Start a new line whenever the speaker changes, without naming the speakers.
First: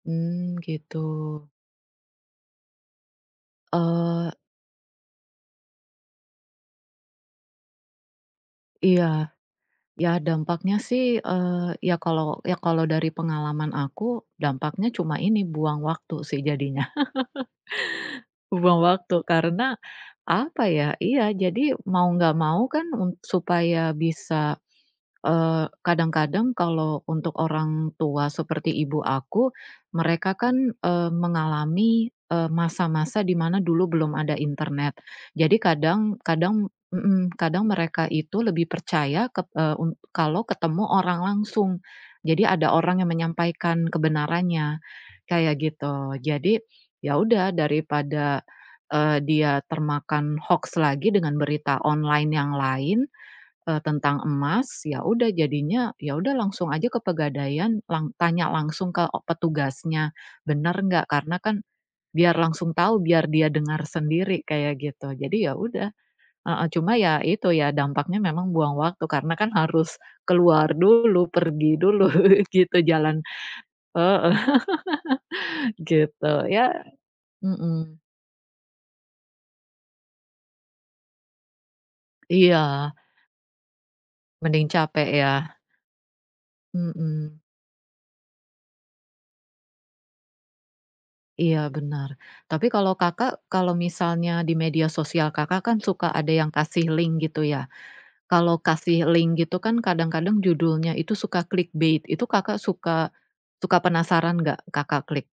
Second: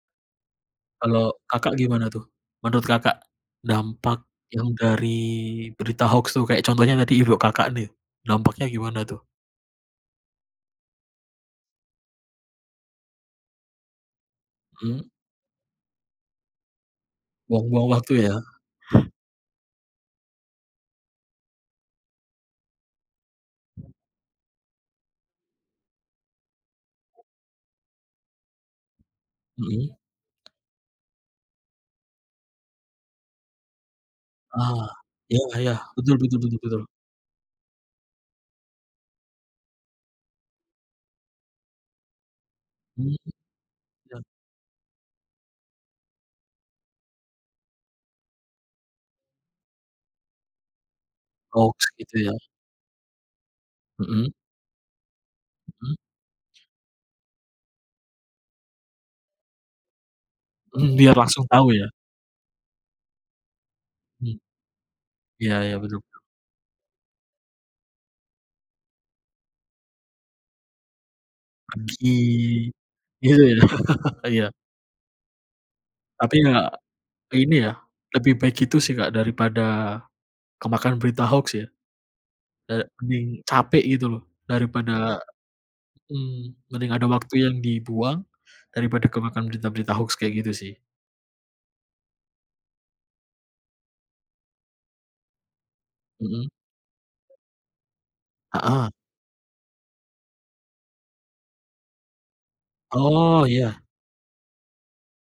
Mmm gitu.
Kalau Kakak gimana tuh? Menurut Kakak, dampak
Eee
yang dari berita hoaks tuh, kayak contohnya tadi ibu Kakak nih. Dampaknya gimana
Iya.
tuh?
Iya dampaknya sih, eee, iya kalau iya kalau dari pengalaman aku, dampaknya
Mmm.
cuma ini, buang waktu sih jadinya.
Buang-buang waktu ya?
Buang waktu karena, apa ya? ya, jadi mau enggak mau kan m supaya bisa, eee, kadang-kadang kalau untuk orang tua seperti ibu aku,
Mhm.
mereka kan, eee, mengalami, eee, masa-masa di mana dulu belum ada
Ah,
internet.
iya
Jadi
iya, betul
kadang
betul betul
kadang
betul.
mhm, kadang mereka itu lebih percaya ket e u kalau ketemu orang langsung. Jadi ada orang yang
Mhm,
menyampaikan
iya.
kebenarannya, kayak gitu. Jadi, ya udah, daripada, eee, dia termakan hoaks lagi dengan berita
Hoaks gitu
online
ya?
yang lain, eee, tentang
Mhm.
emas, iya udah jadinya
Mhm.
iya udah langsung saja ke Pegadaian, lang tanya langsung ke e petugasnya, benar
Mmm,
enggak,
biar
karena
langsung
kan
tahu ya?
biar langsung tahu, biar dia dengar
Mmm.
sendiri, kayak gitu. Jadi, iya
Iya, iya
udah,
betul.
heeh, cuma iya itu, iya dampaknya memang buang waktu. Karena kan harus keluar dulu, pergi dulu,
Pagi,
gitu jalan.
gitu ya.
Heeh,
Iya.
gitu.
Tapi
Iya
enggak, ini ya
mhm.
lebih baik gitu sih Kak, daripada kemakan berita hoaks ya.
Iya.
Eee, mending capek gitu loh,
Mending capek
daripada
ya?
mmm, mending ada waktu
Mhm.
yang dibuang daripada kemakan berita-berita hoax kayak gitu sih.
Iya, benar. Tapi kalau Kakak, kalau misalnya di media sosial Kakak kan suka ada
Mhm.
yang kasih link gitu ya. Kalau
Heeh.
kasih link gitu kan kadang-kadang judulnya itu suka clickbait. Itu Kakak suka
Oh
suka
iya.
penasaran enggak Kakak klik?